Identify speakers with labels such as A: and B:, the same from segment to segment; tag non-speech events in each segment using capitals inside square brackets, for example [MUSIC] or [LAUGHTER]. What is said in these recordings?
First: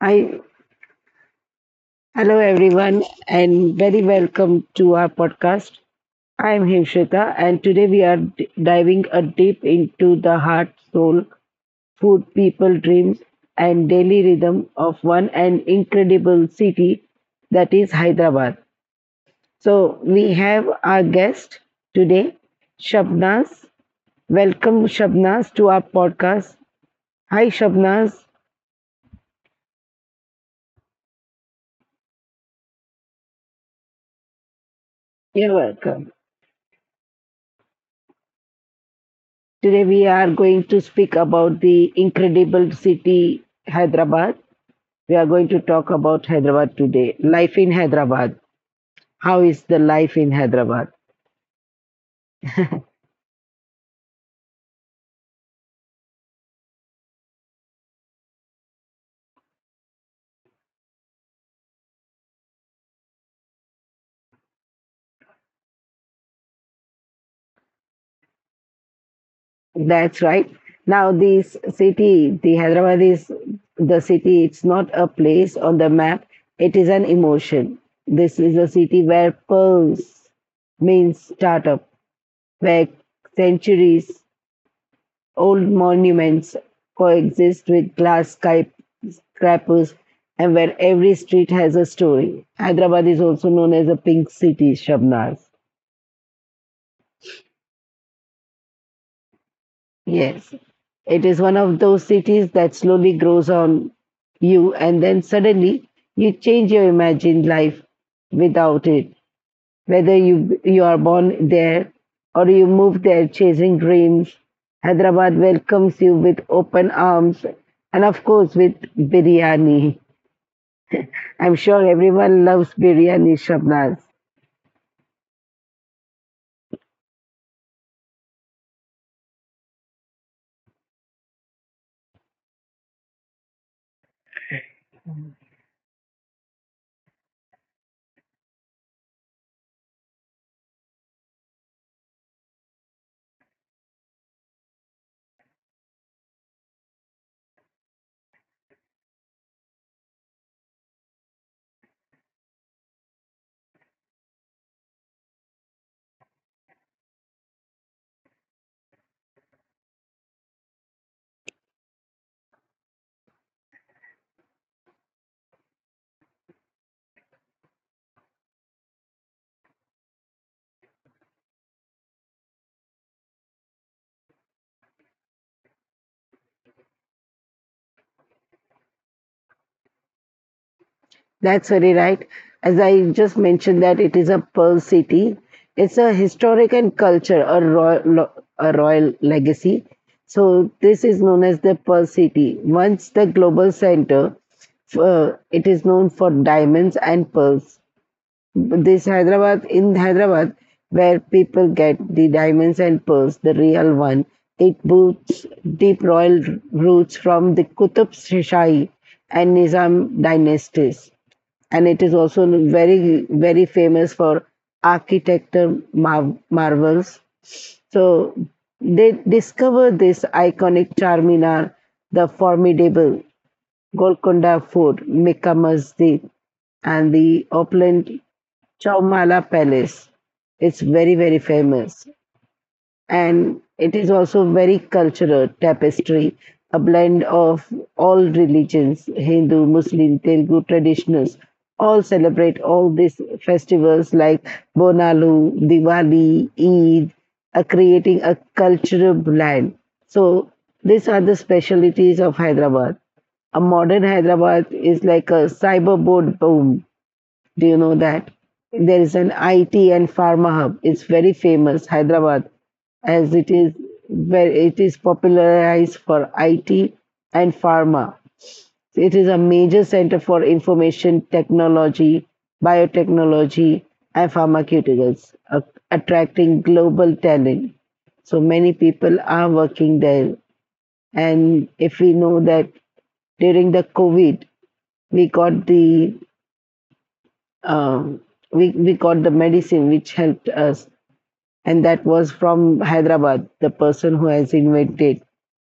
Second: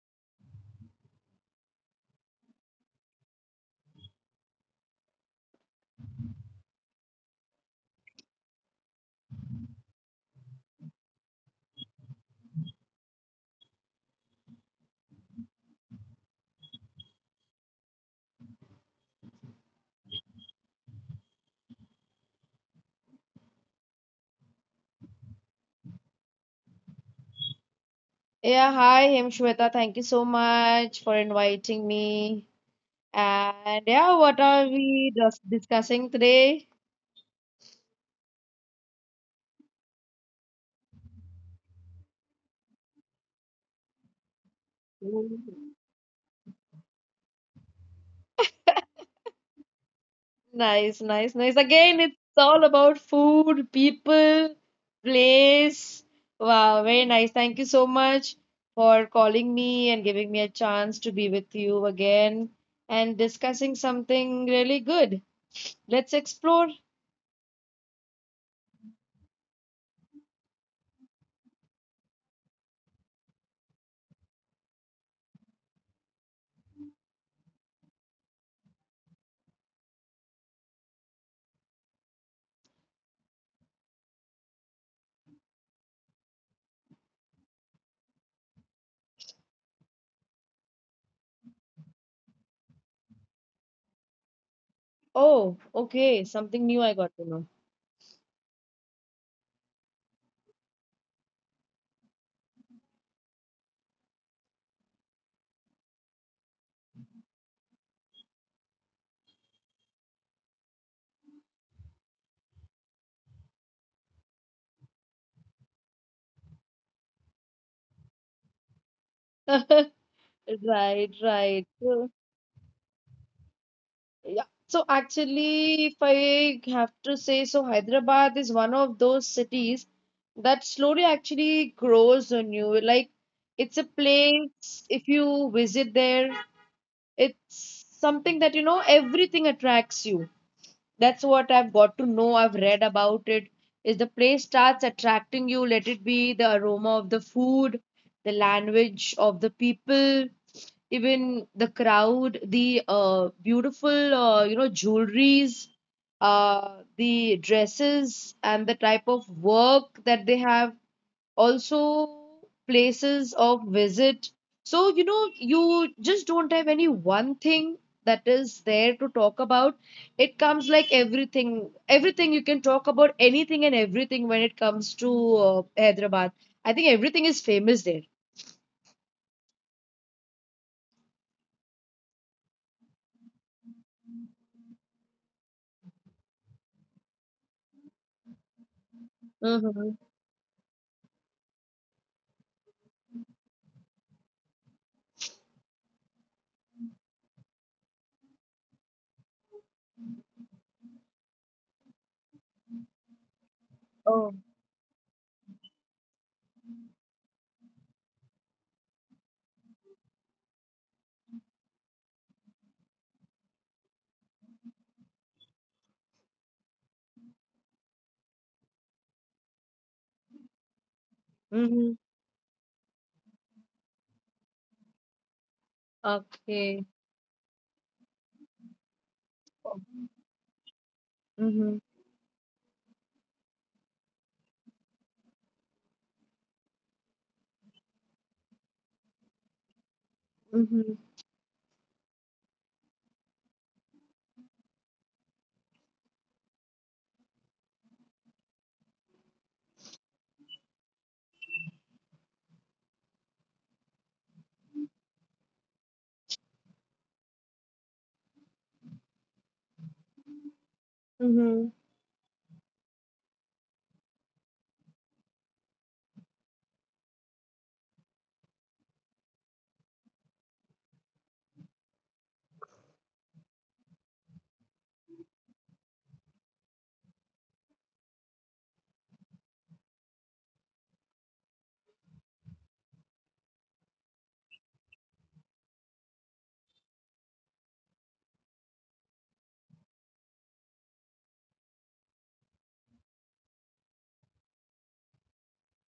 A: I Hello everyone and very welcome to our podcast. I am Himshika and today we are diving a deep into the heart, soul, food, people, dreams, and daily rhythm of one and incredible city that is Hyderabad. So we have our guest today, Shabnaz. Welcome Shabnaz to our podcast. Hi
B: Yeah,
A: Shabnaz.
B: hi Himshweta. Thank you so much for inviting me. And yeah, what are we just
A: You're
B: discussing
A: welcome.
B: today?
A: Today we are going to speak about the incredible city Hyderabad. We are
B: Mhm.
A: going to talk about Hyderabad today. Life in Hyderabad. How is the life in
B: Nice,
A: Hyderabad?
B: nice, nice. Again, it's all about food, people, place. Wow, very nice. Thank you so much for calling me and giving me a chance to be with you again and discussing something really good. Let's explore.
A: That's right. Now this city, the Hyderabad is the city. It's not a place on the map. It is an emotion. This is a city where pearls means startup, where centuries old monuments coexist with glass skyscrapers, and where every street has a story. Hyderabad is also known as a pink city,
B: Oh,
A: Shabnaz.
B: okay, something new I got to know.
A: Yes. It is one of those cities that slowly grows on you, and then suddenly you change your imagined life without it. Whether you are born there or you move there chasing dreams, Hyderabad welcomes you with open arms, and of course with biryani.
B: Right, right.
A: I'm
B: [LAUGHS]
A: sure everyone loves biryani, Shabnaz.
B: Yeah. So actually, if I have to say, so Hyderabad is one of those cities that slowly actually grows on you. Like it's a place, if you visit there, it's something that you know everything attracts you. That's what I've got to know. I've read about it. Is the place starts attracting you, let it be the aroma of the food, the language of the people, even the crowd, the beautiful, jewelries, the dresses, and the type of work that they have, also places of visit. So, you know, you just don't have any one thing that is there to talk about. It comes like everything, everything you can talk about, anything and everything when it comes to Hyderabad. I think everything is famous there.
A: That's very right. As I just mentioned that it is a pearl city. It's a historic and culture, a royal
B: Mm-hmm.
A: legacy. So this is known as the pearl city. Once the global center, it is known for diamonds and pearls. This Hyderabad, in Hyderabad, where people get the diamonds and pearls, the real
B: Oh.
A: one, it boots deep royal roots from the Qutub Shahi and Nizam dynasties. And it is also very, very famous for architecture marvels. So they discover this iconic Charminar,
B: Mm-hmm.
A: the formidable Golconda Fort, Mecca Masjid,
B: Okay.
A: and the opulent Chaumala
B: Oh,
A: Palace. It's very, very
B: mhm,
A: famous. And it is also very cultural tapestry, a blend of all religions, Hindu, Muslim, Telugu
B: mhm,
A: traditionals, all celebrate all these festivals like Bonalu, Diwali, Eid, are creating a cultural blend. So these are the specialities of Hyderabad. A modern Hyderabad is like a cyberboard boom, do you know that? There is an IT and pharma hub. It's very
B: mhm,
A: famous, Hyderabad, as it is where it is popularized for IT and pharma. It is a major center for information technology, biotechnology, and pharmaceuticals, attracting global talent. So many people are working there. And if we know that during the COVID, we got the um, we got the medicine which helped us, and that was from Hyderabad. The person who has invented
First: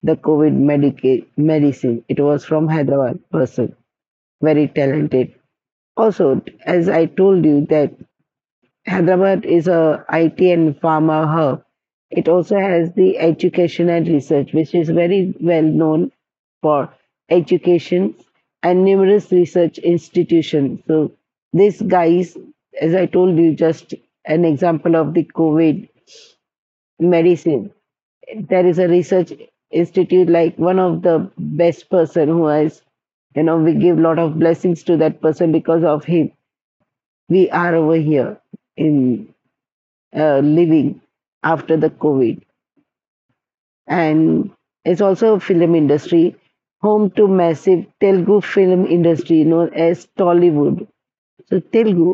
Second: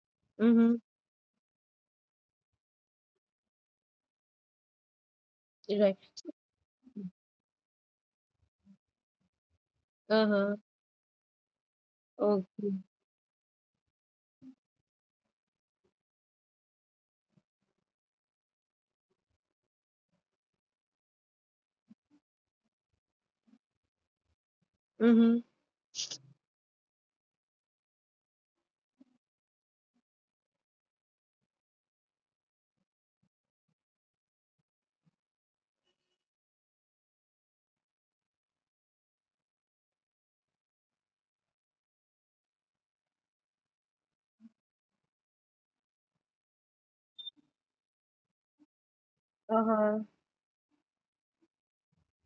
A: the COVID
B: mhm.
A: medicine, it was from Hyderabad person, very talented.
B: Right.
A: Also, as I told you that Hyderabad is a IT
B: Uh-huh.
A: and pharma hub. It also
B: Okay.
A: has the education and research, which is very well known for education and numerous research institutions. So these guys, as I told you, just an example of the
B: Mhm.
A: COVID medicine. There is a research institute like one of the best person who has, you know, we give lot of blessings to that person because of him. We are over here in living after the COVID, and it's also a film industry home to massive Telugu film industry known as
B: Uh-huh.
A: Tollywood. So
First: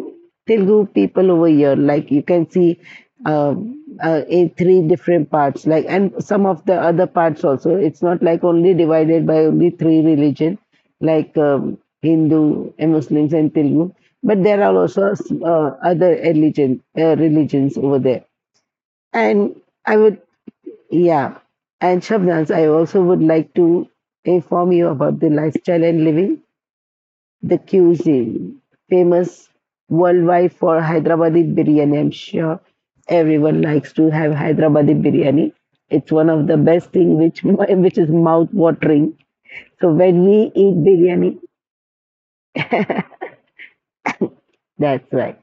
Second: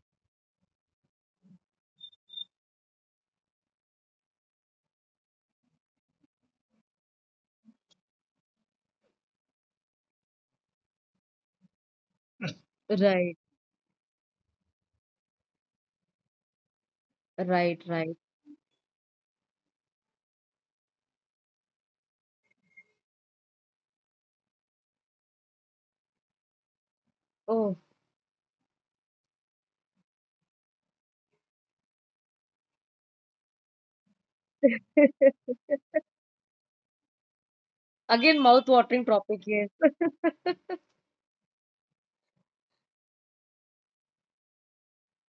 A: Telugu people over here, like you can see uh, in three different parts, like and some of the other parts also. It's not like only divided by only three religion, like Hindu and Muslims and
B: Right.
A: Telugu, but there are also other religion religions over
B: Right.
A: there.
B: Right.
A: And I would, yeah. And Shabnaz, I also would like to inform you about the lifestyle and living, the
B: Oh.
A: cuisine, famous worldwide for Hyderabadi biryani. I'm sure everyone likes to have Hyderabadi biryani.
B: [LAUGHS]
A: It's one of the best thing which [LAUGHS] which is mouth
B: Again,
A: watering.
B: mouth-watering topic.
A: So
B: Yes.
A: when we eat biryani, that's right.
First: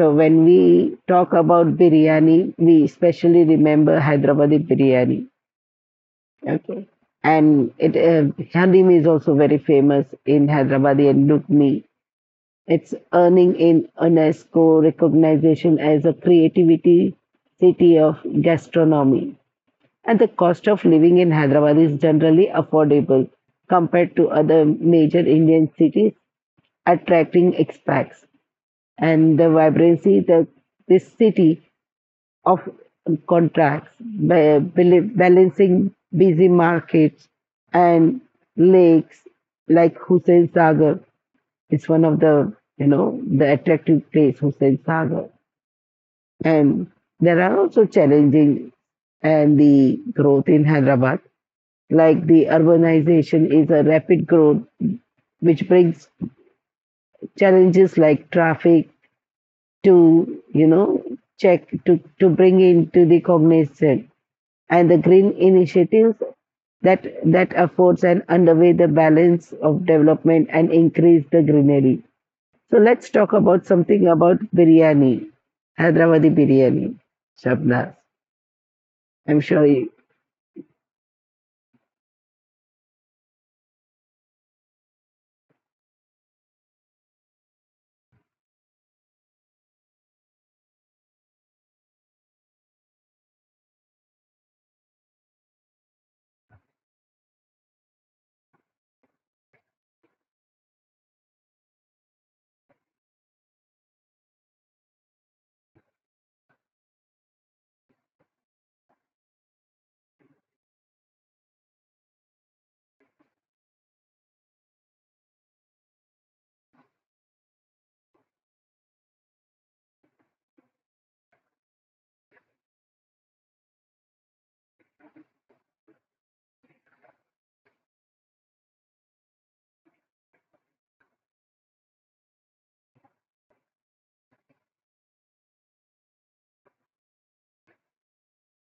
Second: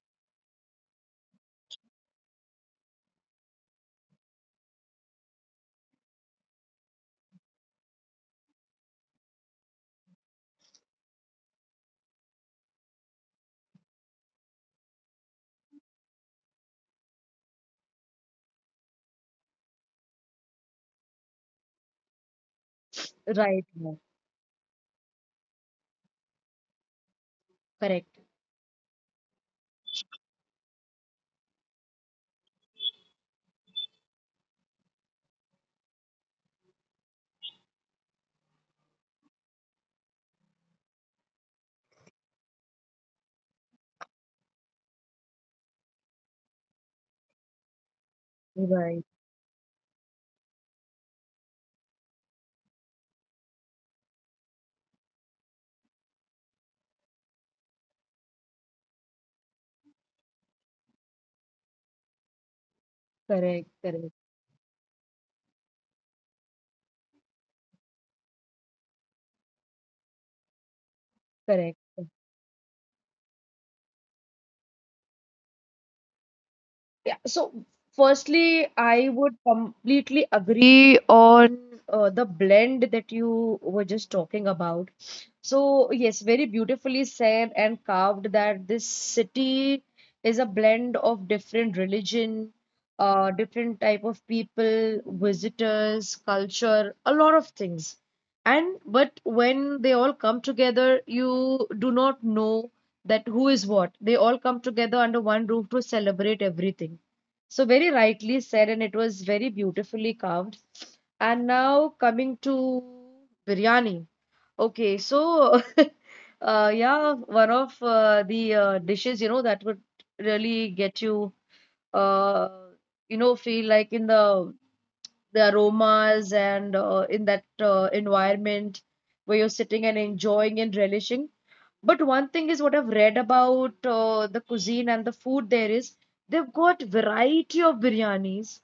A: So when we talk about biryani, we especially remember Hyderabadi biryani. Okay. And it Halim is also very famous in Hyderabad and Lugni. It's earning in UNESCO recognition as a creativity city of gastronomy. And the cost of living in Hyderabad is generally affordable
B: Right.
A: compared
B: Right.
A: to other major Indian cities, attracting expats.
B: Correct.
A: And the vibrancy that this city of contracts, balancing busy markets and lakes like Hussain Sagar. It's one of the, you know, the attractive place, Hussain Sagar. And there are also challenging
B: Right.
A: and the growth in Hyderabad. Like the urbanization is a rapid growth, which brings challenges like traffic to, you know, check to bring into the cognizance
B: Correct. Correct.
A: and the green initiatives that affords and underway the balance of development and increase the greenery.
B: Correct.
A: So let's talk about something about biryani, Hyderabadi biryani,
B: Yeah,
A: Shabna.
B: so firstly,
A: I'm
B: I
A: sure
B: would
A: you,
B: completely agree on the blend that you were just talking about. So, yes, very beautifully said and carved that this city is a blend of different religion, different type of people, visitors, culture, a lot of things. And but when they all come together, you do not know that who is what. They all come together under one roof to celebrate everything. So very rightly said, and it was very beautifully carved. And now coming to biryani. Okay, so [LAUGHS] yeah, one of the dishes, that would really get you, uh, feel like in the aromas and in that environment where you're sitting and enjoying and relishing. But one thing is what I've read about the cuisine and the food there is they've got variety of biryanis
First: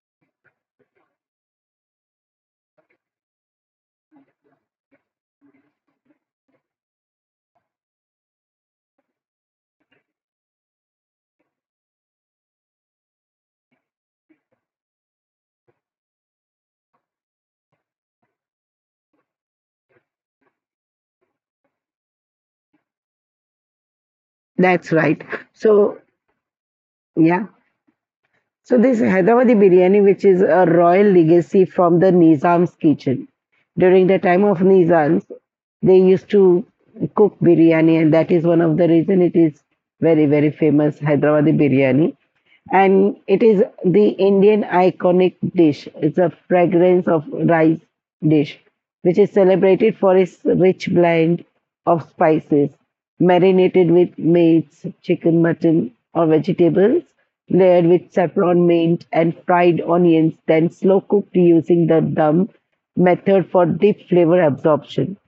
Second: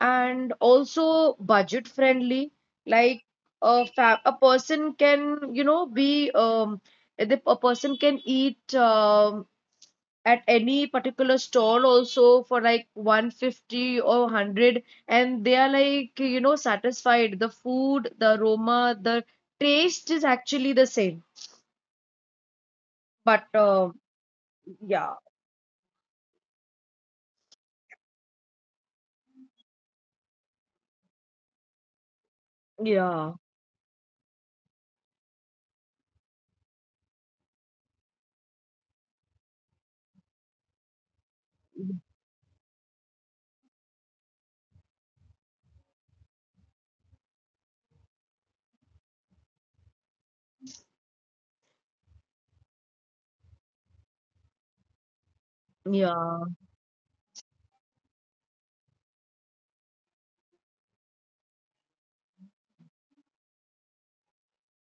B: and also budget friendly, like a person can eat at any particular stall also for like 150 or 100, and they are like satisfied. The food, the aroma, the taste is actually the same, but
A: that's
B: yeah,
A: right. So yeah, so this Hyderabadi biryani, which is a royal legacy from the Nizam's
B: yeah,
A: kitchen. During the time of Nizams, they used to cook biryani, and that is one of the reason it is very very famous Hyderabadi biryani and it is the Indian iconic dish. It's a fragrance of rice dish, which is celebrated for its rich blend of spices, marinated with meats, chicken, mutton, or
B: yeah,
A: vegetables, layered with saffron, mint, and fried onions, then slow cooked using the dum method for deep flavor absorption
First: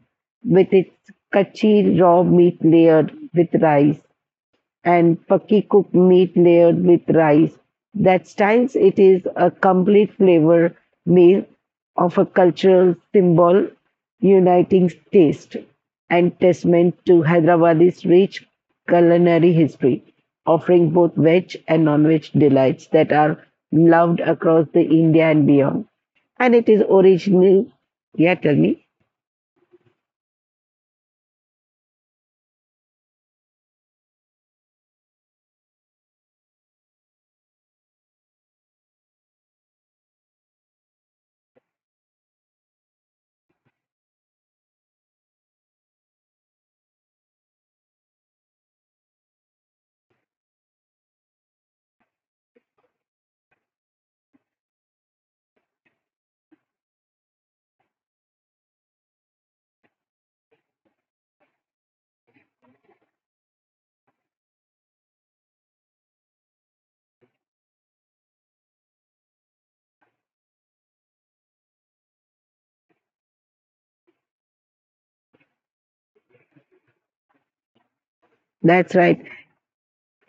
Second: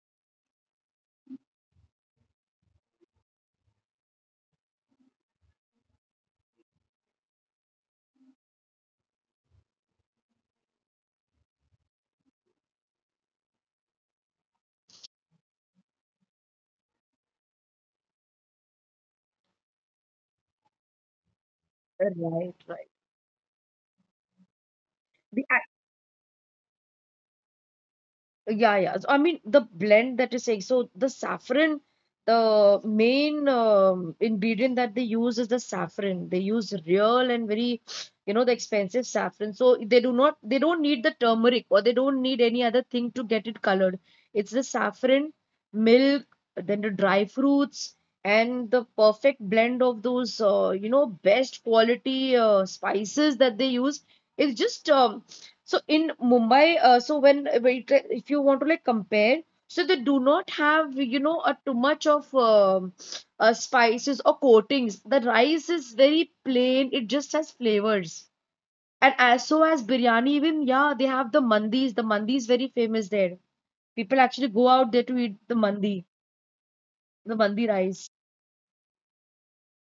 A: with its kachi raw meat layered with rice and pakki cooked meat layered with rice that styles it is a complete flavor meal of a cultural symbol uniting taste and testament to Hyderabad's rich culinary history, offering both veg and non-veg delights
B: right,
A: that
B: right,
A: are loved across the India and
B: the.
A: beyond. And it is originally, yeah, tell me.
B: Yeah, yeah. So, I mean, the blend that you're saying. So the saffron, the main ingredient that they use is the saffron. They use real and very, the expensive saffron. So they do not, they don't need the turmeric, or they don't need any other thing to get it colored. It's the saffron, milk, then the dry fruits, and the perfect blend of those, best quality spices that they use. It's just so in Mumbai, so when if you want to like compare, so they do not have, a too much of spices or coatings. The rice is very plain. It just has flavors. And as so as biryani, even yeah, they have the mandis. The mandi is very famous there. People actually go out there to eat the mandi rice.
A: That's right.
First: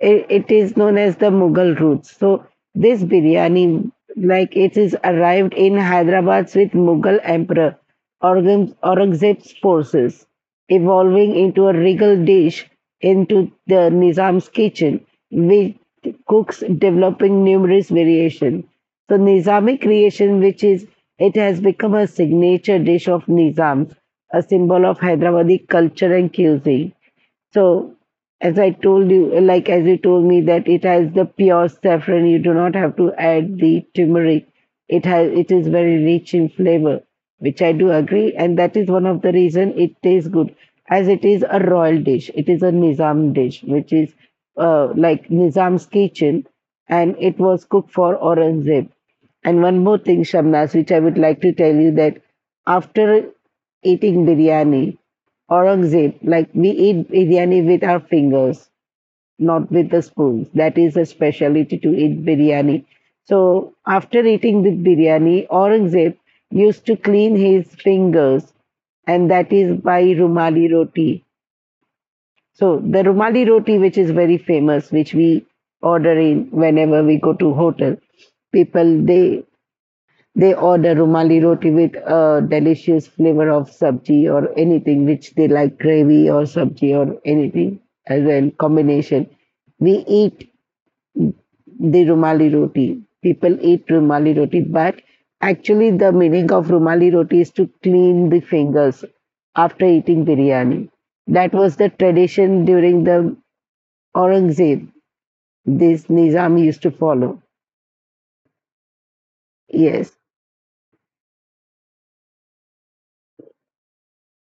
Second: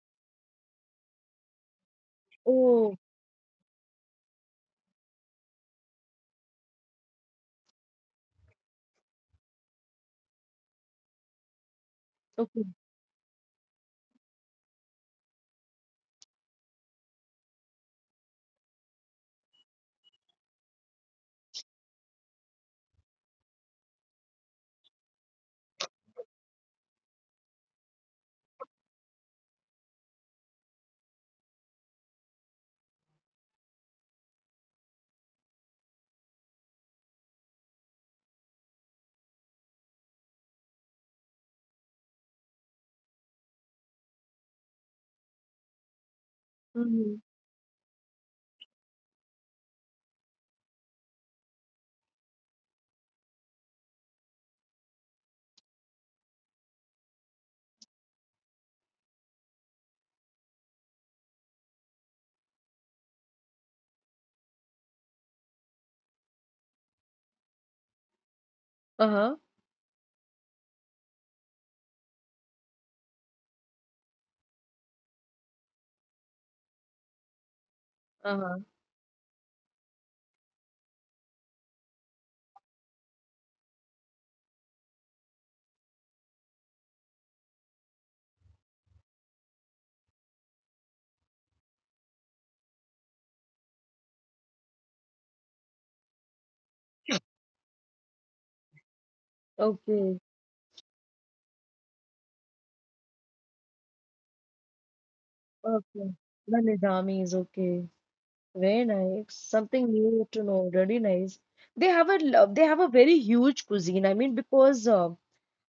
A: It is known as the Mughal roots. So this
B: Oh,
A: biryani, like it is arrived in Hyderabad with Mughal Emperor Aurangzeb's forces, evolving into a regal dish
B: okay.
A: into the Nizam's kitchen, with cooks developing numerous variations. So Nizami creation, which is it has become a signature dish of Nizams, a symbol of Hyderabadi culture and cuisine. So, as I told you, like as you told me that it has the pure saffron, you do not have to add the turmeric. It has it is very rich in flavor, which I do agree, and that is one of the reason it tastes good. As it is a royal dish, it is a Nizam dish, which is like Nizam's kitchen,
B: Hmm.
A: and it was cooked for Aurangzeb. And one more thing, Shamnas, which I would like to tell you that after eating biryani, Aurangzeb, like we eat biryani with our fingers, not with the spoons. That is a specialty to eat biryani. So after eating the biryani, Aurangzeb used to clean his fingers,
B: Uh-huh.
A: and that is by rumali roti. So the rumali roti, which is very famous, which we order in whenever we go to hotel,
B: Uh-huh.
A: people they order rumali roti with a delicious flavor of sabji or anything which they like, gravy or sabji or anything as a combination. We eat the rumali roti. People eat rumali roti, but actually the meaning of rumali roti is to clean the
B: Okay.
A: fingers after eating biryani. That was the tradition during the Aurangzeb.
B: Okay. The Nizami
A: This
B: is
A: Nizam
B: okay.
A: used to follow.
B: Very nice. Something new to know. Really
A: Yes.
B: nice. They have a very huge cuisine. I mean, because uh,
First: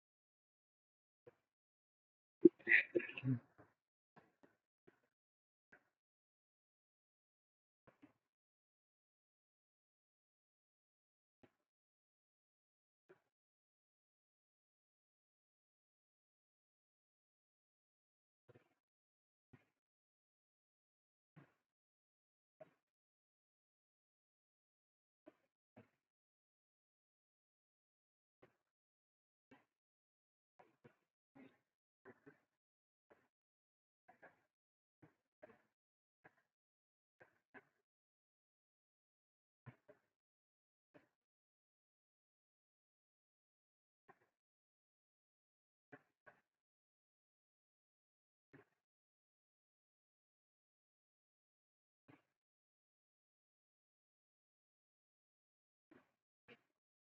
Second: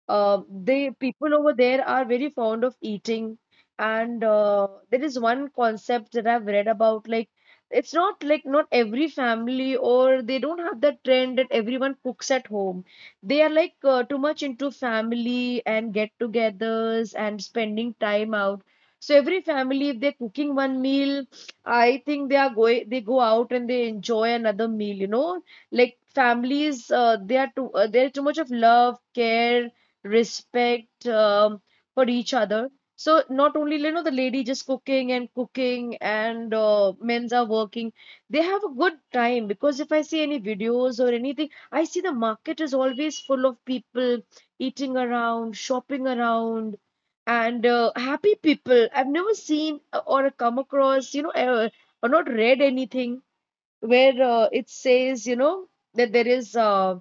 B: uh, they people over there are very fond of eating, and there is one concept that I've read about. Like, it's not like not every family or they don't have that trend that everyone cooks at home. They are like too much into family and get-togethers and spending time out. So every family, if they're cooking one meal, I think they are going. They go out and they enjoy another meal. Like families they are too there is too much of love, care, respect, for each other. So not only the lady just cooking and cooking, and men's are working, they have a good time, because if I see any videos or anything, I see the market is always full of people eating around, shopping around, and happy people. I've never seen, or come across, or not read anything where it says, that there is.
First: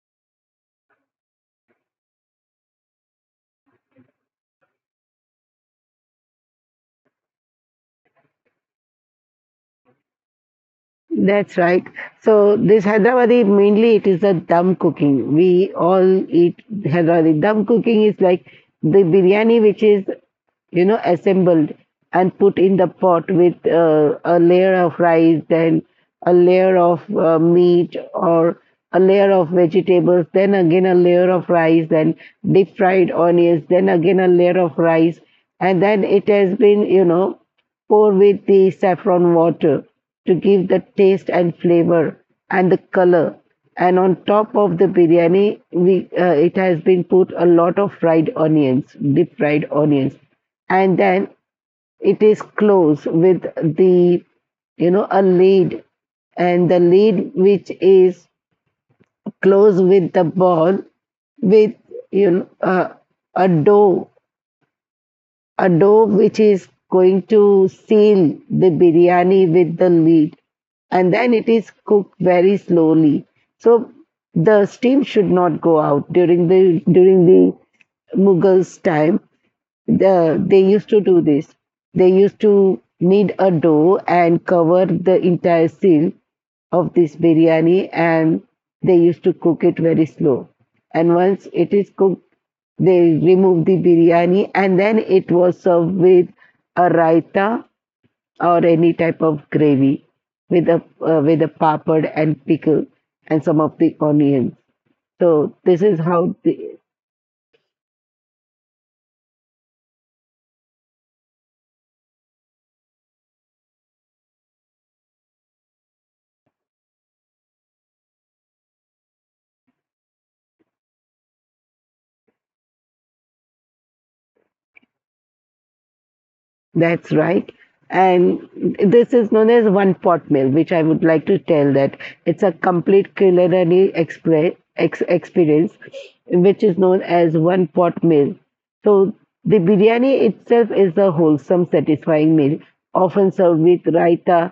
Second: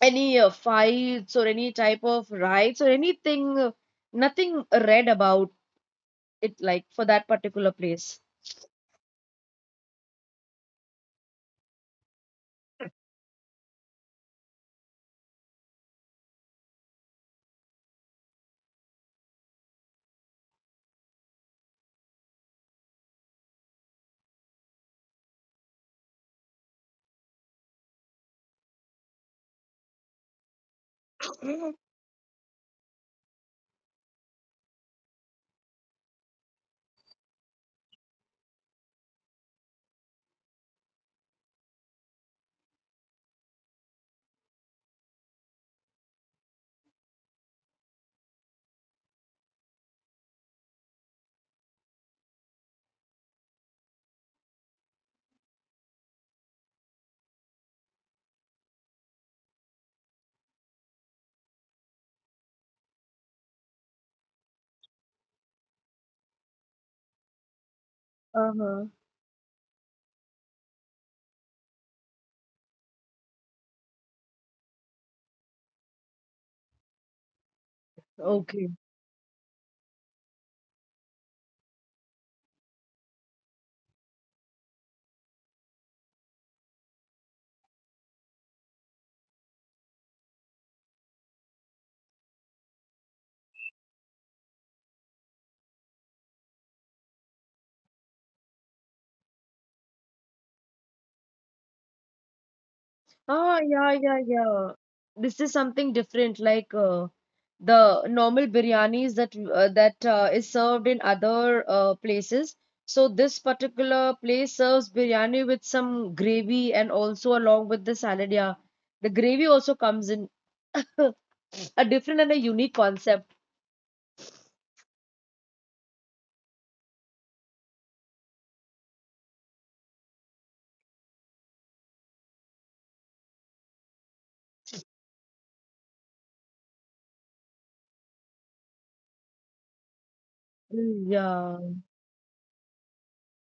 B: Any fights or any type of riots or anything, nothing read about it, like for that particular place.
A: That's right. So this Hyderabadi mainly it is the dum cooking. We all eat Hyderabadi. Dum cooking is like the biryani which is you know assembled and put in the pot with a layer of rice, then a layer of meat or a layer of vegetables, then again a layer of rice, then deep fried onions, then again a layer of rice, and then it has been you know pour with the saffron water to give the taste and flavor and the color. And on top of the biryani, we it has been put a lot of fried onions, deep fried onions, and then it is closed with the you know a lid, and the lid which is closed with the ball with you know a dough a dough which is going to seal the biryani
B: Uh-huh.
A: with the lid and then it is cooked very slowly. So the steam should not go out during the Mughals time
B: Okay.
A: the, they used to do this. They used to knead a dough and cover the entire seal of this biryani, and they used to cook it very slow. And once it is cooked, they remove the biryani, and then it was served with a raita or any type of gravy with a with a papad and pickle and some of the
B: Ah,
A: onions.
B: yeah, yeah, yeah.
A: So this is
B: This is
A: how
B: something
A: the
B: different, like the normal biryanis that is served in other places. So this particular place serves biryani with some gravy and also along with the salad. Yeah, the gravy also comes in [LAUGHS] a different and a unique concept.
A: That's right. And this is known as one pot meal, which I would like to tell that it's a complete culinary experience, which is known as one pot meal. So the biryani itself is a wholesome, satisfying
B: Yeah,
A: meal, often served with raita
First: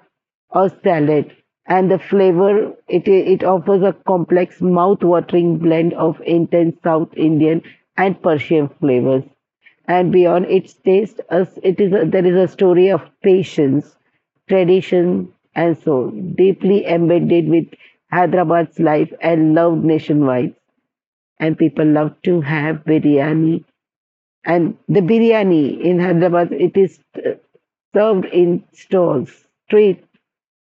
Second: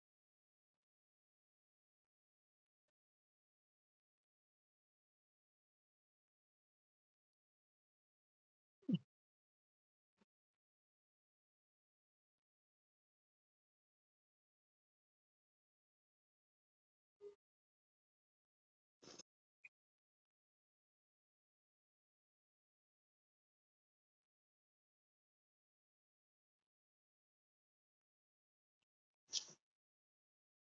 A: or salad. And the flavor, it offers a complex, mouth-watering blend of intense South Indian and Persian flavors. And beyond its taste, us it is a, there is a story of patience, tradition, and soul, deeply embedded with Hyderabad's life and loved nationwide. And people love to have biryani and the biryani in Hyderabad, it is served in stalls, street.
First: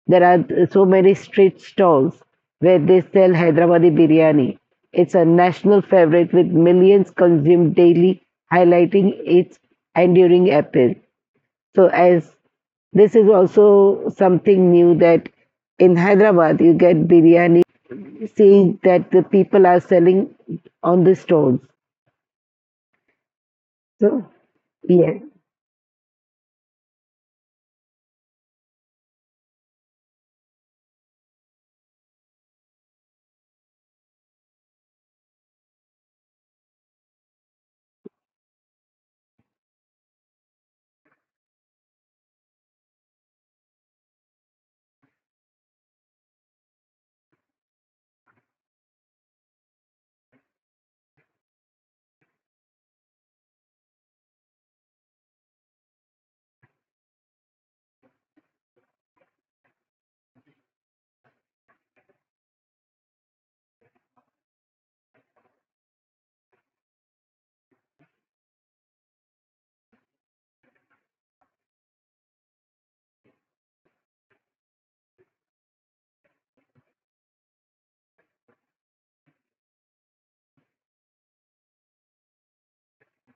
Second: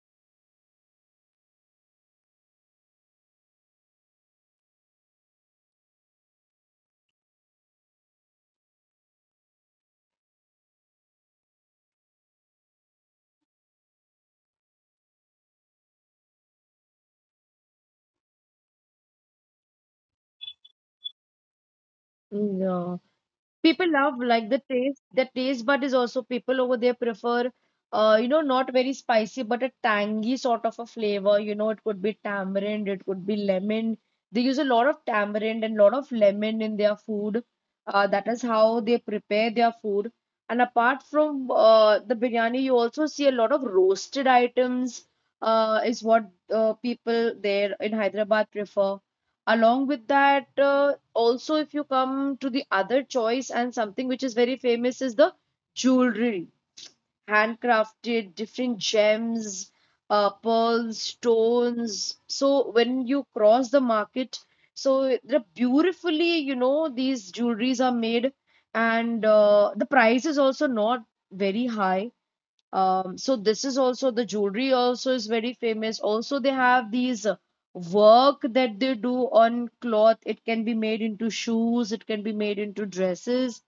A: There are so many street stalls where they sell Hyderabadi biryani. It's a national favorite with millions consumed daily, highlighting its enduring appeal. So, as this is also something new that in Hyderabad you get biryani, seeing that the people are selling on the stalls.
B: yeah. People love,
A: So,
B: like, the taste. The
A: yes,
B: taste bud is also, people over there prefer, not very spicy, but a tangy sort of a flavor. It could be tamarind, it could be lemon. They use a lot of tamarind and lot of lemon in their food. That is how they prepare their food. And apart from the biryani, you also see a lot of roasted items. Is what people there in Hyderabad prefer. Along with that. Also, if you come to the other choice, and something which is very famous is the jewelry, handcrafted, different gems, pearls, stones. So when you cross the market, so they're beautifully, these jewelries are made, and the price is also not very high. So this is also, the jewelry also is very famous. Also, they have these work that they do on cloth. It can be made into shoes, it can be made into dresses.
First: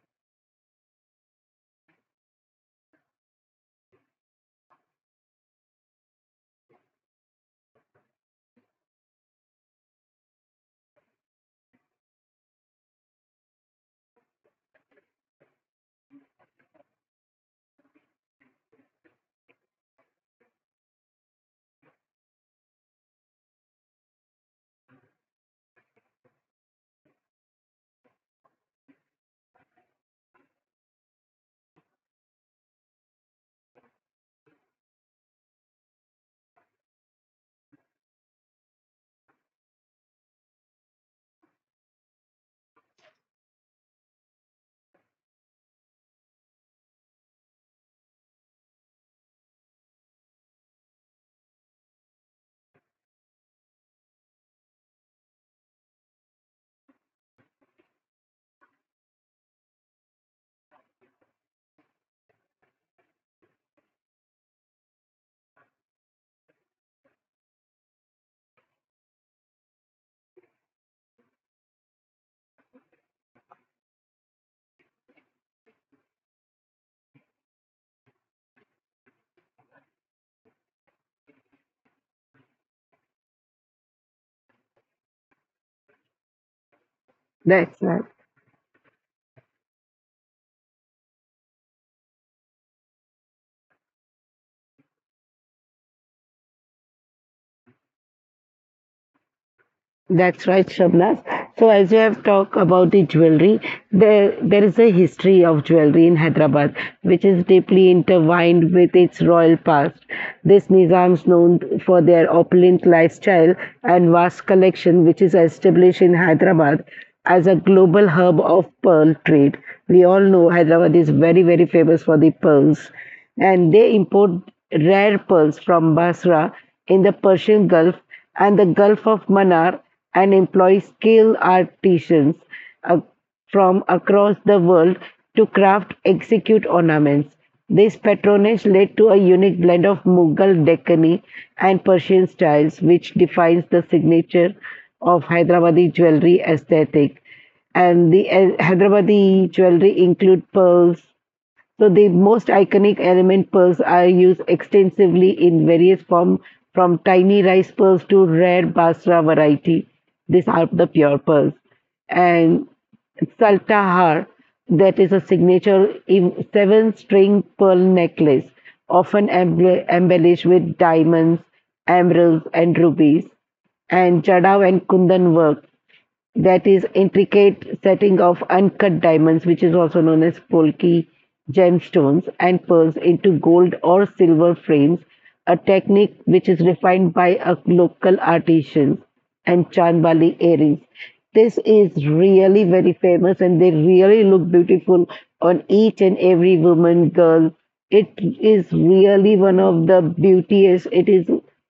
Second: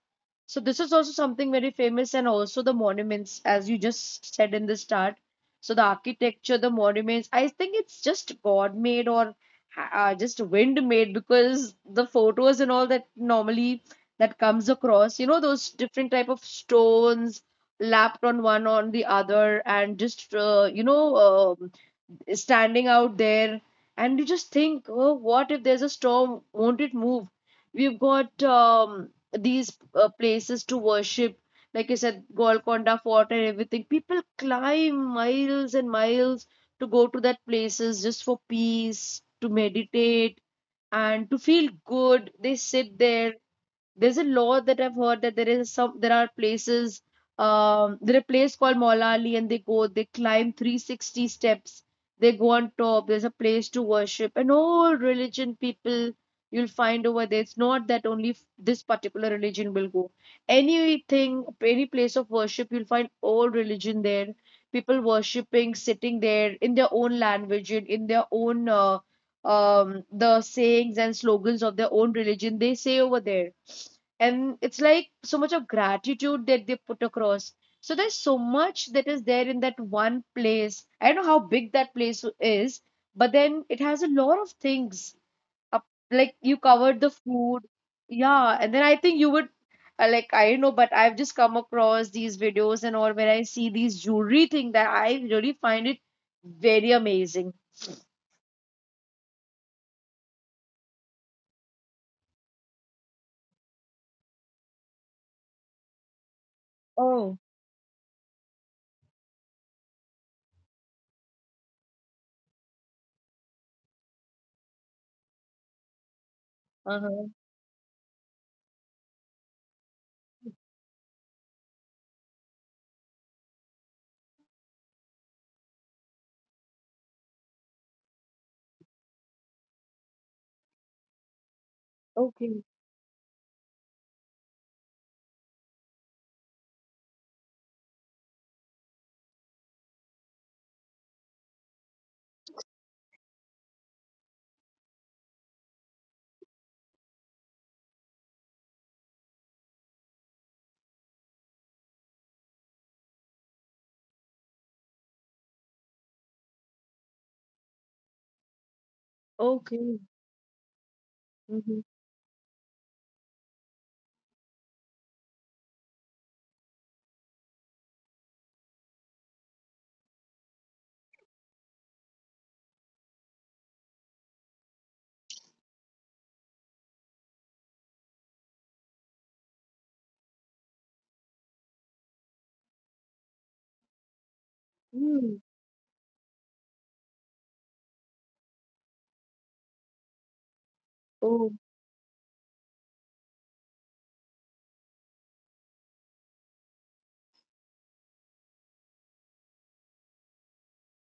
B: So this is also something very famous, and also the monuments, as you just said in the start. So the architecture, the monuments, I think it's just God-made or just wind-made, because the photos and all that normally that comes across, those different type of stones lapped on one on the other, and um standing out there. And you just think, oh, what if there's a storm, won't it move? We've got these places to worship. Like I said, Golconda Fort and everything. People climb miles and miles to go to that places, just for peace, to meditate, and to feel good. They sit there. There's a law that I've heard, that there is some. There are places, there are a place called Molali, and they climb 360 steps, they go on top. There's a place to worship, and all religion people you'll find over there. It's not that only this particular religion will go. Anything, any place of worship, you'll find all religion there, people worshiping, sitting there in their own language, in their own the sayings and slogans of their own religion they say over there. And it's like so much of gratitude that they put across. So there's so much that is there in that one place. I don't know how big that place is, but then it has a lot of things up. Like, you covered the food.
A: that's right.
B: Yeah, and then I think you would, like, I don't know, but I've just come across these videos and all where I see these jewelry thing that I really find it very amazing.
A: That's right, Shabnas. So, as you have talked about the jewelry, there is a history of jewelry in Hyderabad,
B: Oh.
A: which is deeply intertwined with its royal past. This Nizams, known for their opulent lifestyle and vast collection, which is established in Hyderabad
B: Uh-huh.
A: as a global hub of pearl trade. We all know Hyderabad is very, very famous for the pearls, and they import rare pearls from Basra in the Persian Gulf and the Gulf of Manar and employs skilled
B: Okay.
A: artisans uh, from across the world to craft execute ornaments. This patronage led to a unique blend of Mughal Deccani and Persian styles, which defines the signature of Hyderabadi jewelry aesthetic. And the Hyderabadi jewelry include pearls, so the most iconic element pearls are used extensively in various forms, from tiny rice pearls to rare basra
B: Okay.
A: variety. These are the pure pearls.
B: Mm-hmm.
A: And saltahar, that is a signature in seven-string pearl necklace, often embellished with diamonds, emeralds, and rubies and Jadao and Kundan work. That is intricate setting of uncut diamonds, which is also known as Polki gemstones and pearls into gold or silver frames, a
B: Mm.
A: technique which is refined by a local artisan and chandbali earrings. This
B: Oh.
A: is really very famous and they really look beautiful on each and every woman girl. It is really one of the beautiest. It is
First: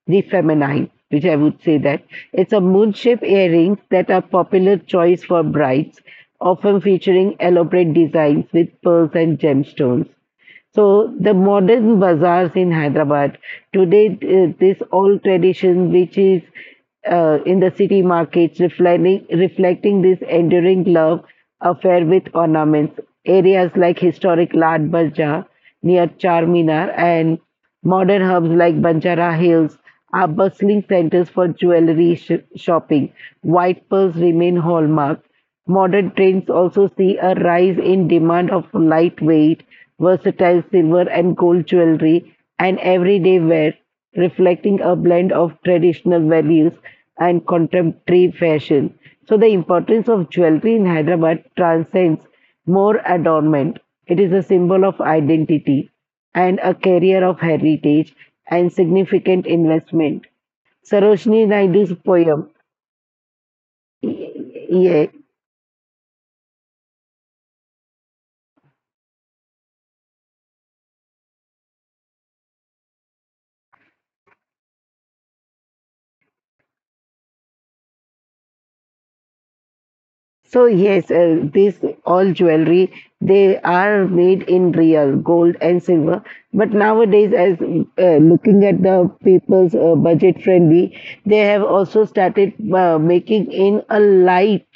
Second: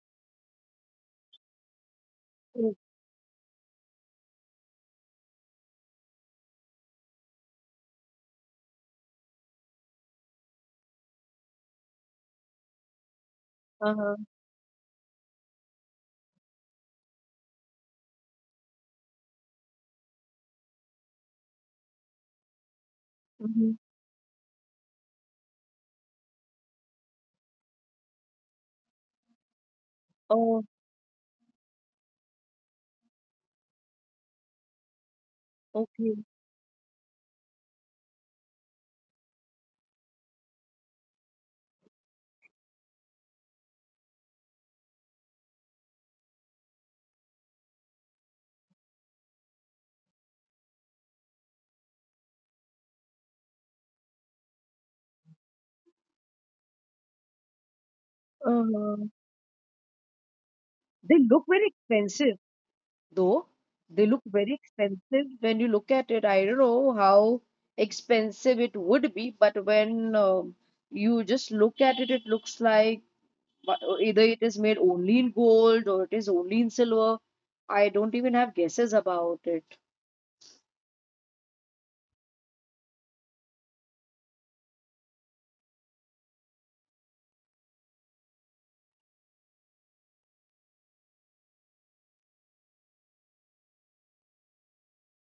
A: the feminine, which I would say that it's a
B: Oh,
A: moon shape earrings that are popular choice for brides, often featuring elaborate designs with pearls and gemstones. So the modern bazaars in Hyderabad today,
B: uh-huh.
A: this old tradition which is in the city markets, reflecting this enduring love affair with ornaments. Areas like historic Lad Bazaar near Charminar and modern hubs like Banjara Hills are
B: Oh,
A: bustling centers for jewelry shopping. White pearls remain hallmark. Modern
B: okay.
A: trends also see a rise in demand of lightweight, versatile silver and gold jewelry and everyday wear, reflecting a blend of traditional values and contemporary fashion. So, the importance of jewelry in Hyderabad transcends more adornment. It is a symbol of identity and a carrier of heritage and
B: Uh-huh.
A: significant investment.
B: They
A: Sarojini
B: look very
A: Naidu's poem,
B: expensive, though. They look very expensive when you look at it. I don't know how expensive it would be, but when, you just look at it, it looks like, either it is made only in gold or it is only in silver. I don't even have guesses about it.
A: so yes, this all jewelry they are made in real gold and silver. But nowadays, as looking at the people's budget friendly, they have also started making in a light.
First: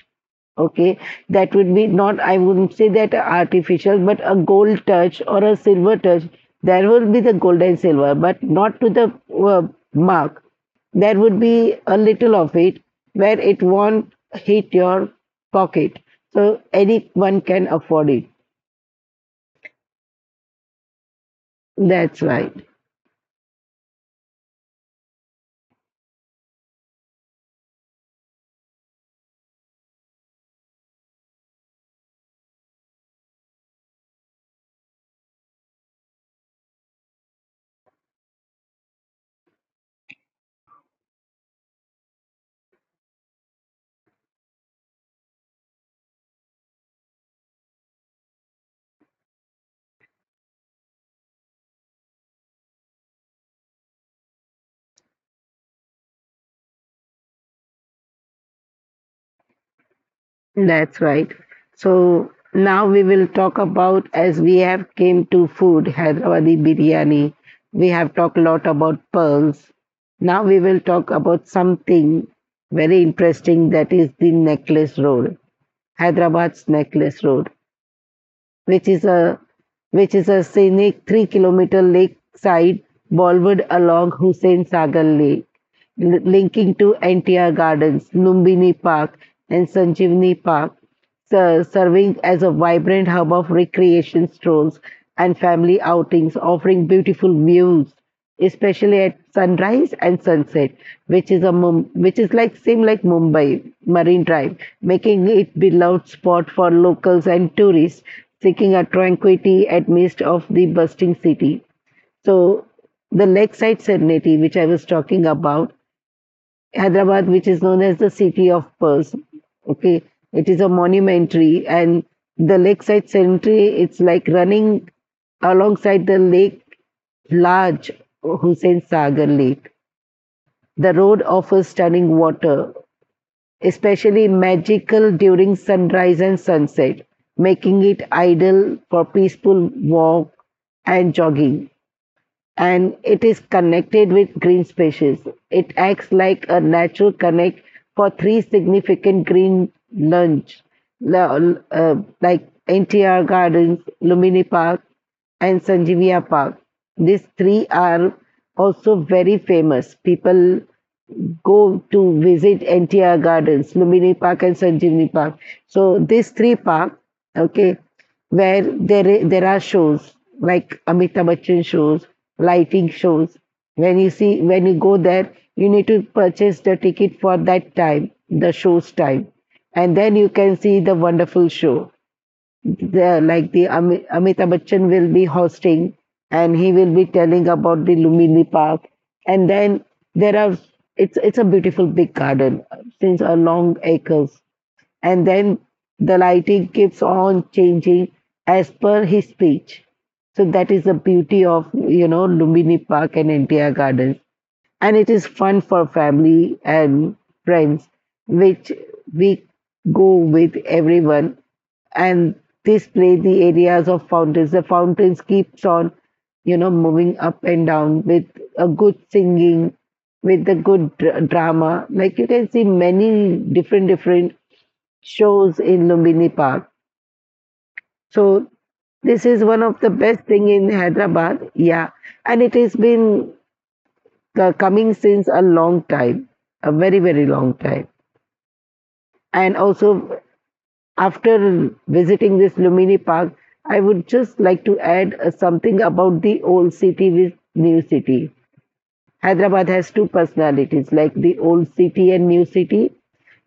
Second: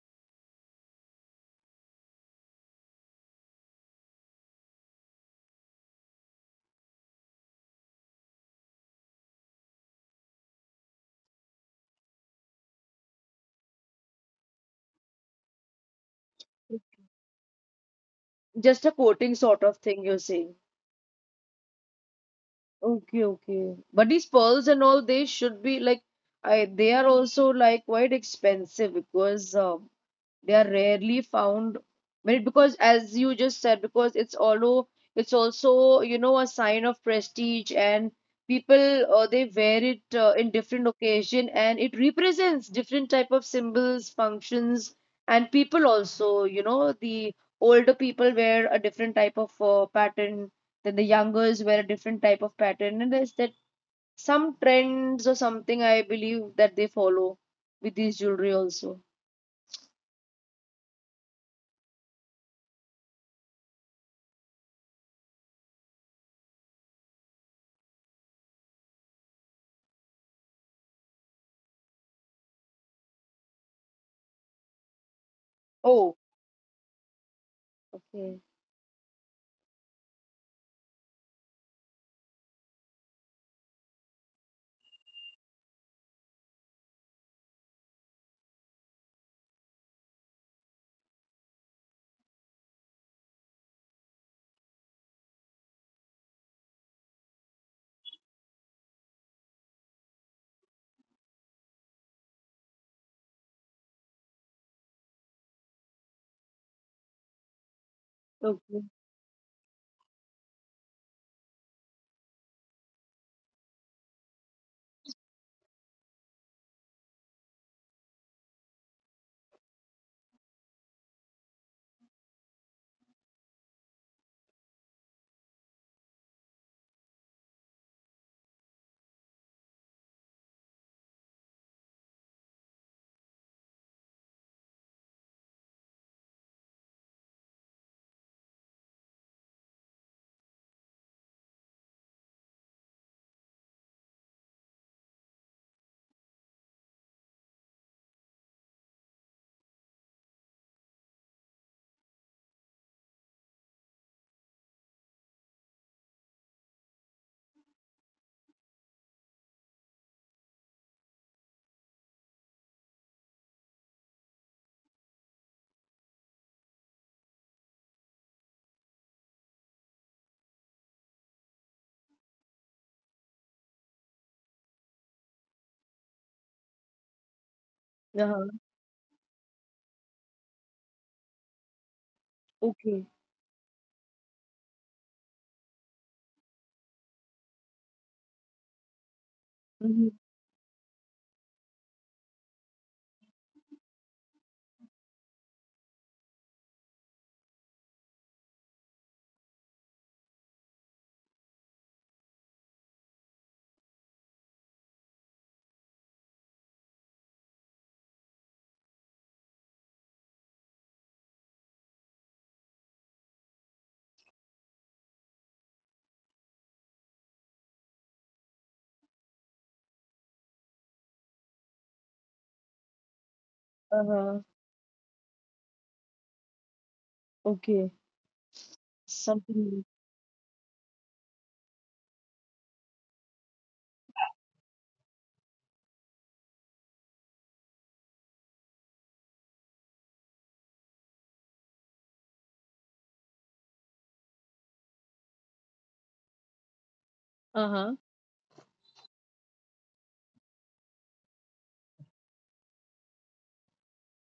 A: Okay, that would be not, I wouldn't say that artificial, but a gold touch or a silver touch. There will be the gold and silver, but not to the uh, mark. There would be a little of it where it won't hit your pocket. So anyone can afford it.
B: Just a coating sort of thing, you're saying.
A: That's right.
B: Okay, okay. But these pearls and all, they should be like, I they are also like quite expensive, because they are rarely found, but because, as you just said, because it's also a sign of prestige, and people, they wear it, in different occasion, and it represents different type of symbols, functions, and people also. The older people wear a different type of pattern, then the youngers wear a different type of pattern, and there's that some trends or something I believe that they follow with these jewelry also.
A: That's right. So now we will talk about as we have came to food, Hyderabadi biryani. We have talked a lot about pearls. Now we will talk about something very interesting, that is the necklace road,
B: Oh.
A: Hyderabad's necklace road,
B: Okay.
A: which is a which is a scenic 3 kilometer lakeside boulevard along Hussain Sagar Lake, linking to NTR Gardens, Lumbini Park, and Sanjeevani Park, serving as a vibrant hub of recreation strolls and family outings, offering beautiful views especially at sunrise and sunset, which is a which is like same like Mumbai Marine Drive, making it beloved spot for locals and tourists seeking a
B: Okay.
A: tranquility at midst of the bustling city. So the lakeside serenity, which I was talking about, Hyderabad, which is known as the City of Pearls. Okay, it is a monumentary and the lakeside cemetery. It's like running alongside the lake, large Hussain Sagar Lake. The road offers stunning water, especially magical during sunrise and sunset, making it ideal for peaceful walk and jogging and it is connected with green spaces. It acts like a natural connect for three significant green lunch, la- like NTR Gardens, Lumini Park, and Sanjivia Park. These three are also very famous. People go to visit NTR Gardens, Lumini Park, and Sanjivni Park. So these three parks, okay, where there are shows like Amitabh Bachchan shows, lighting shows. When you go there, you need to purchase the ticket for that
B: Uh-huh.
A: time, the show's time, and then you can see the wonderful show.
B: Okay.
A: The, like the Amitabh Bachchan will be hosting, and he will be telling about the Lumini Park, and
B: Mm-hmm.
A: then there are, it's a beautiful big garden since a long acres and then the lighting keeps on changing as per his speech. So that is the beauty of you know Lumbini Park and NTR Gardens, and it is fun for family and friends, which we go with everyone. And display the areas of fountains. The fountains keeps on you know moving up and down with a good singing, with the good drama. Like you can see many
B: Uh-huh.
A: different different shows in Lumbini Park.
B: Okay.
A: So
B: Something new.
A: this is one of the best thing in Hyderabad. Yeah, and it has been coming since a long time, a very very long time. And also after visiting this Lumbini Park, I would just like to add something about the old
B: Uh-huh.
A: city with new city. Hyderabad has two personalities, like the old city and new city.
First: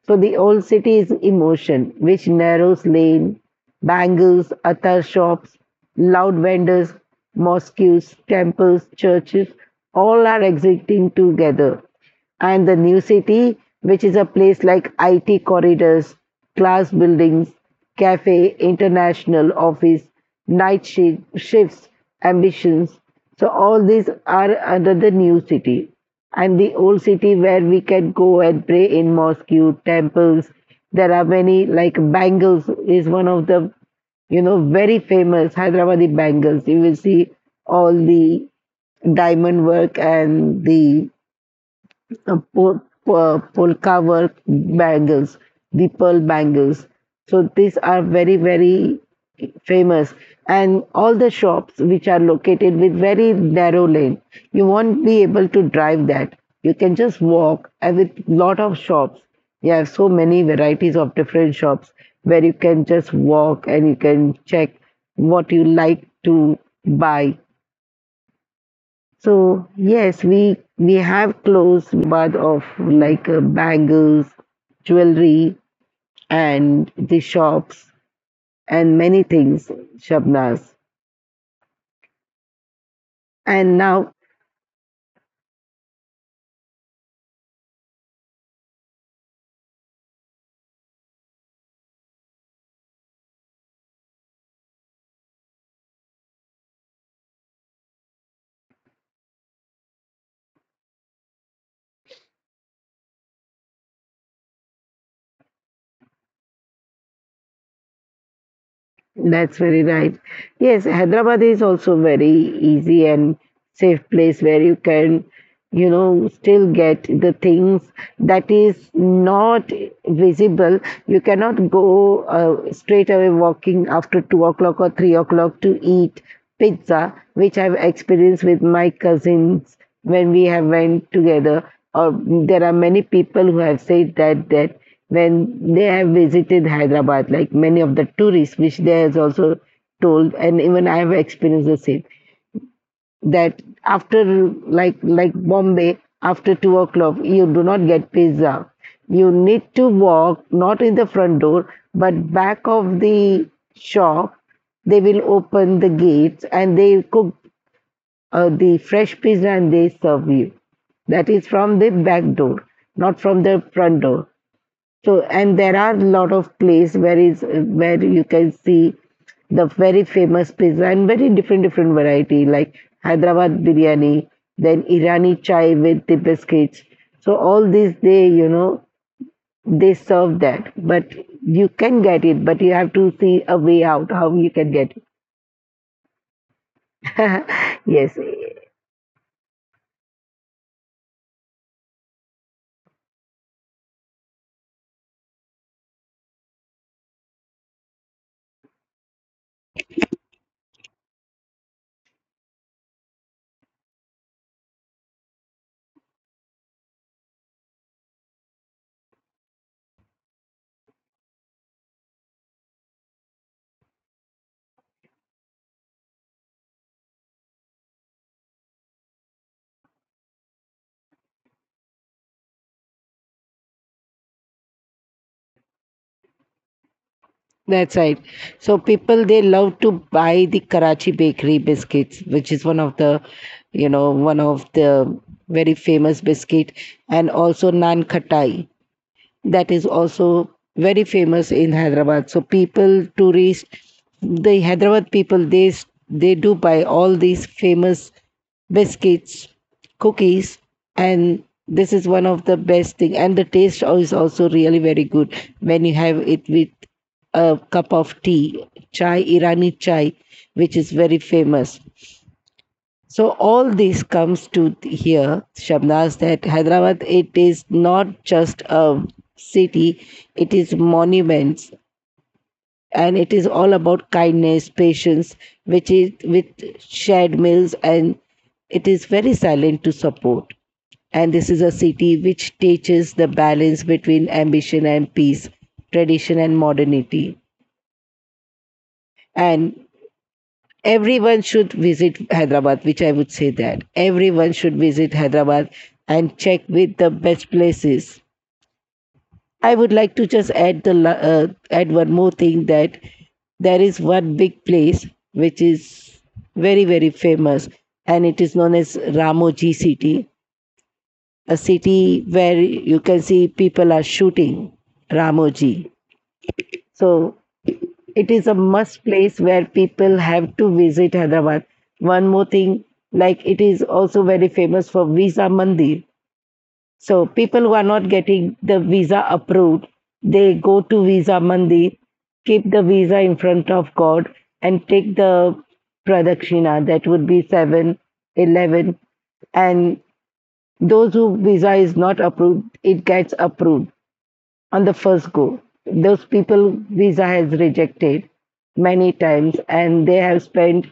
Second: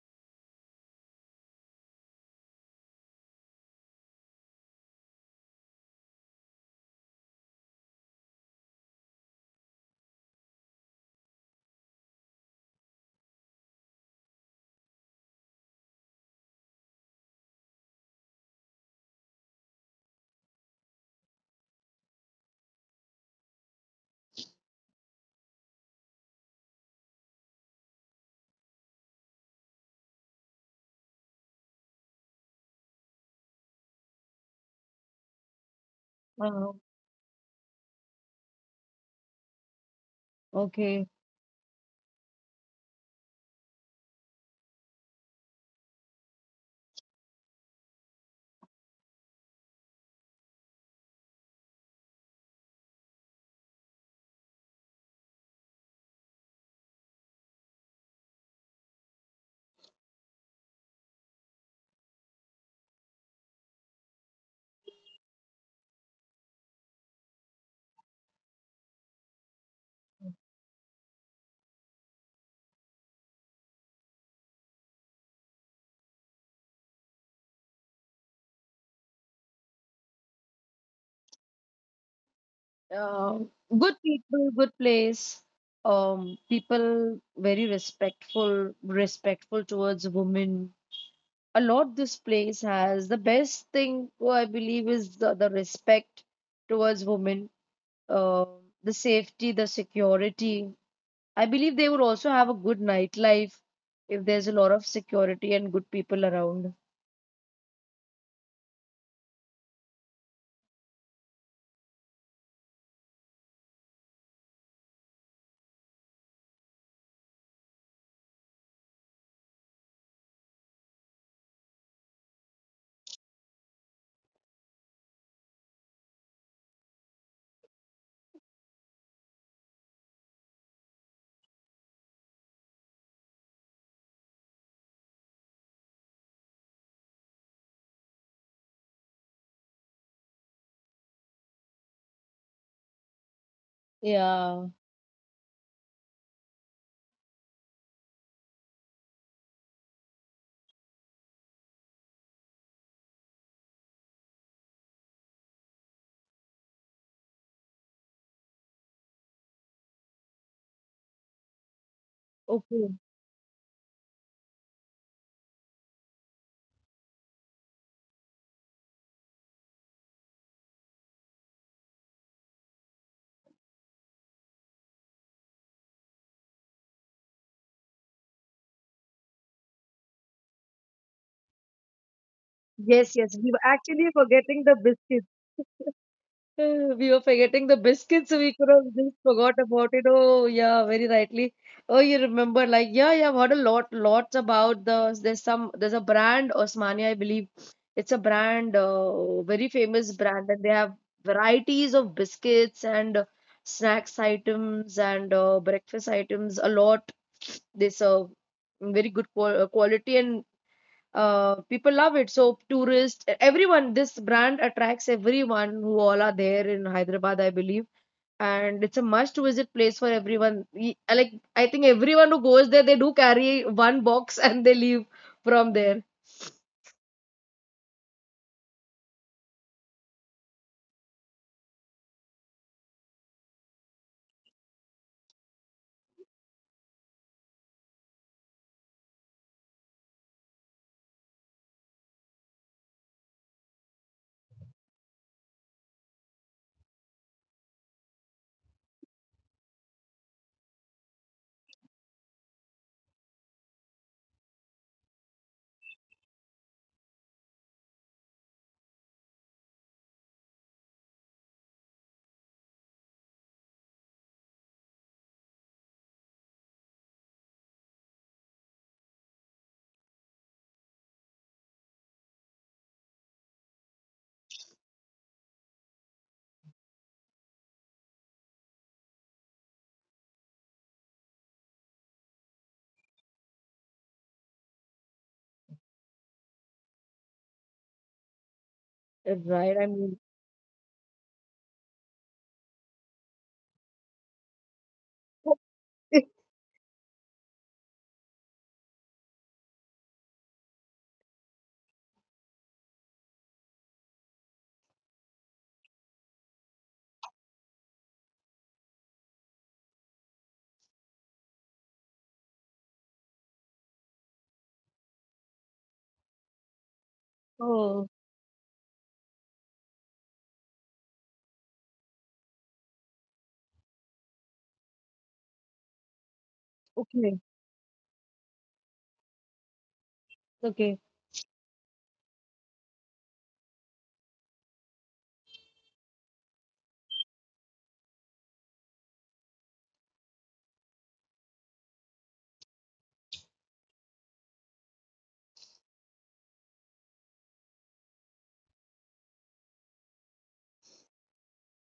A: So the old city is emotion, which narrows lane, bangles, atar shops, loud vendors, mosques, temples, churches, all are existing together. And the new city, which is a place like IT corridors, class buildings, Cafe International office, night shifts, ambitions. So all these are under the new city. And the old city where we can go and pray in mosque, temples. There are many like bangles is one of the you know very famous Hyderabadi
B: Uh-huh.
A: bangles. You will see all the diamond work
B: Okay.
A: and the polka work bangles, the pearl bangles. So these are very, very famous. And all the shops which are located with very narrow lane, you won't be able to drive that. You can just walk and with lot of shops. You have so many varieties of different shops where you can just walk and you can check what you like to buy. So yes, we have clothes but of like bangles, jewelry, and the shops and many things, Shabnaz.
B: Uh, good people, good
A: And
B: place.
A: now
B: People very respectful, respectful towards women. A lot this place has. The best thing, I believe, is the respect towards women, uh, the safety, the security. I believe they would also have a good nightlife, if there's a lot of security and good people around.
A: that's very right. Yes, Hyderabad is also very easy and safe place where you can, you know, still get the things that is not visible. You cannot go straight away walking after 2 o'clock or 3 o'clock to eat pizza, which I've experienced with my cousins when we have went together. Or there are many people who have said that when they have visited Hyderabad, like many of the tourists, which they has also told, and even I have experienced the same,
B: Yeah.
A: that after like Bombay, after 2 o'clock, you do not get pizza. You need to walk not in the front door, but back of the shop. They will open the gates and they cook the fresh pizza and they serve you. That
B: Okay.
A: is from the back door, not from the front door. So, and there are a lot of place where is where you can see the very famous pizza and very different different variety like Hyderabad biryani, then Irani chai with the biscuits. So all these they you know they serve that, but
B: Yes,
A: you
B: yes. We
A: can
B: were
A: get it,
B: actually
A: but you have
B: forgetting
A: to
B: the
A: see a
B: biscuits.
A: way out how
B: [LAUGHS]
A: you can get
B: We were forgetting the biscuits, so we could have just
A: it. [LAUGHS]
B: forgot
A: Yes,
B: about it. Oh, yeah, very rightly. Oh, you remember, like, yeah, yeah, I've heard lots about the. There's a brand, Osmania, I believe. It's a brand, very famous brand, and they have varieties of biscuits and snacks items and breakfast items. A lot they serve, very good quality, and people love it. So tourists, everyone, this brand attracts everyone who all are there in Hyderabad, I believe. And it's a must-visit place for everyone. Like, I think everyone who goes there, they do carry one box [LAUGHS] and they leave from there.
A: that's right. So people they love to buy the Karachi bakery biscuits, which is one of the, you know, one of the very famous biscuit, and also naan khatai, that is also very famous in Hyderabad. So people, tourists, the Hyderabad people, they do buy all these famous biscuits, cookies, and this is one of the best thing. And the taste is also really very good when you have it with a cup of tea, chai, Irani chai, which is very famous. So all this comes to here, Shabnaz, that Hyderabad it is not just a city, it is monuments and it is all about kindness, patience, which is with shared meals and it is very silent to support. And this is a city which teaches the balance between ambition and peace, tradition and modernity.
B: Right? I mean,
A: And everyone should visit Hyderabad, which I would say that everyone should
B: [LAUGHS]
A: visit Hyderabad and check with the best places. I would like to just add add one more thing, that there is one big place which is very very famous and it is known as Ramoji City, a city where you can see people are shooting Ramoji.
B: oh,
A: So it is a must place where people have to visit Hyderabad. One more thing, like it is also very famous for Visa Mandir.
B: okay,
A: So people who are not getting the visa approved,
B: okay,
A: they go to Visa Mandir, keep the visa in front of God, and take the pradakshina. That would be seven, 11, and those who visa is not approved, it gets approved on the first go. Those people visa has rejected many times and they have spent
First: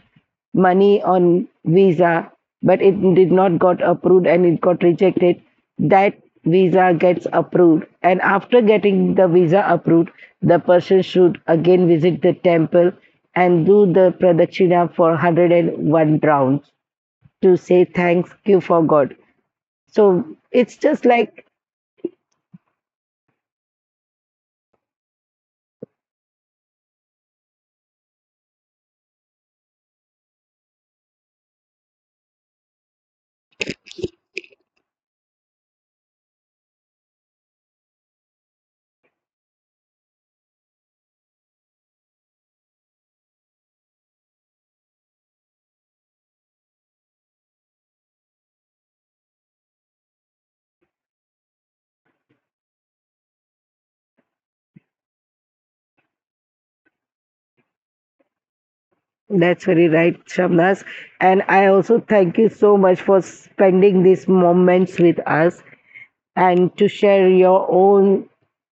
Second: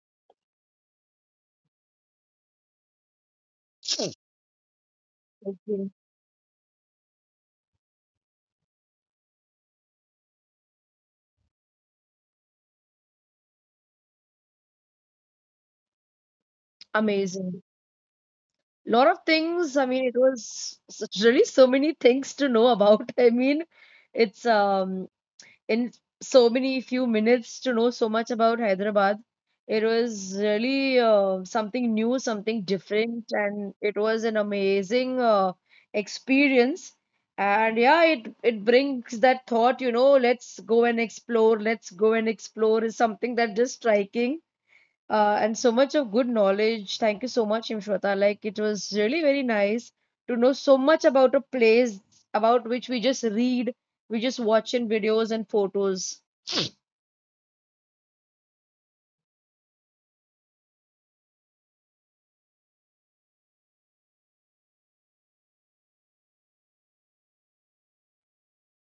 A: money on visa but it did not got approved and it got rejected,
B: okay.
A: that visa gets approved and after getting the visa approved the person should again visit the temple and do the pradakshina for 101 rounds
B: Amazing.
A: to say thanks you for
B: Lot
A: god.
B: of things. I mean,
A: So
B: it was
A: it's just
B: really
A: like
B: so many things to know about. [LAUGHS] I mean, it's in so many few minutes to know so much about Hyderabad. It was really, something new, something different, and it was an amazing experience. And yeah, it brings that thought, let's go and explore, let's go and explore is something that just striking, and so much of good knowledge. Thank you so much, Imshwata. Like, it was really very nice to know so much about a place about which we just read, we just watch in videos and photos.
A: that's very right, Shabnas. And I also thank you so much for spending these moments with us and to share your own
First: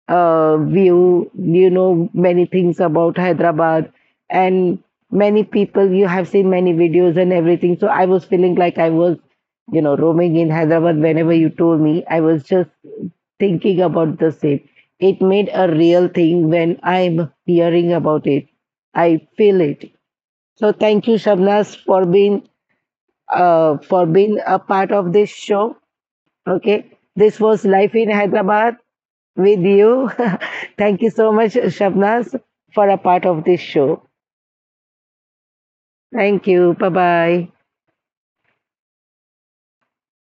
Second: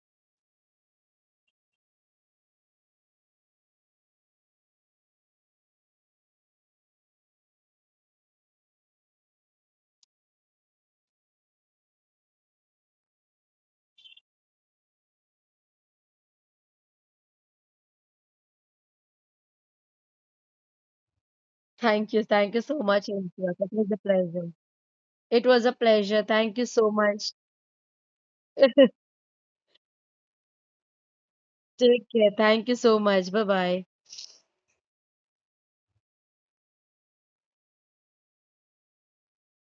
A: view. You know many things about Hyderabad and many people. You have seen many videos and everything. So I was feeling like I was, you know, roaming in Hyderabad whenever you told me. I was just thinking about the same. It made a real thing when I'm hearing about it. I feel it. So thank you, Shabnas,
B: Thank you so much, Imshwata. It was a
A: for being
B: pleasure.
A: a part of this
B: It was a
A: show.
B: pleasure. Thank you
A: Okay,
B: so much.
A: this was Life in Hyderabad
B: [LAUGHS]
A: with you. [LAUGHS] Thank you so much,
B: Take care.
A: Shabnas,
B: Thank you
A: for a
B: so
A: part
B: much. Bye
A: of this
B: bye.
A: show. Thank you. Bye bye.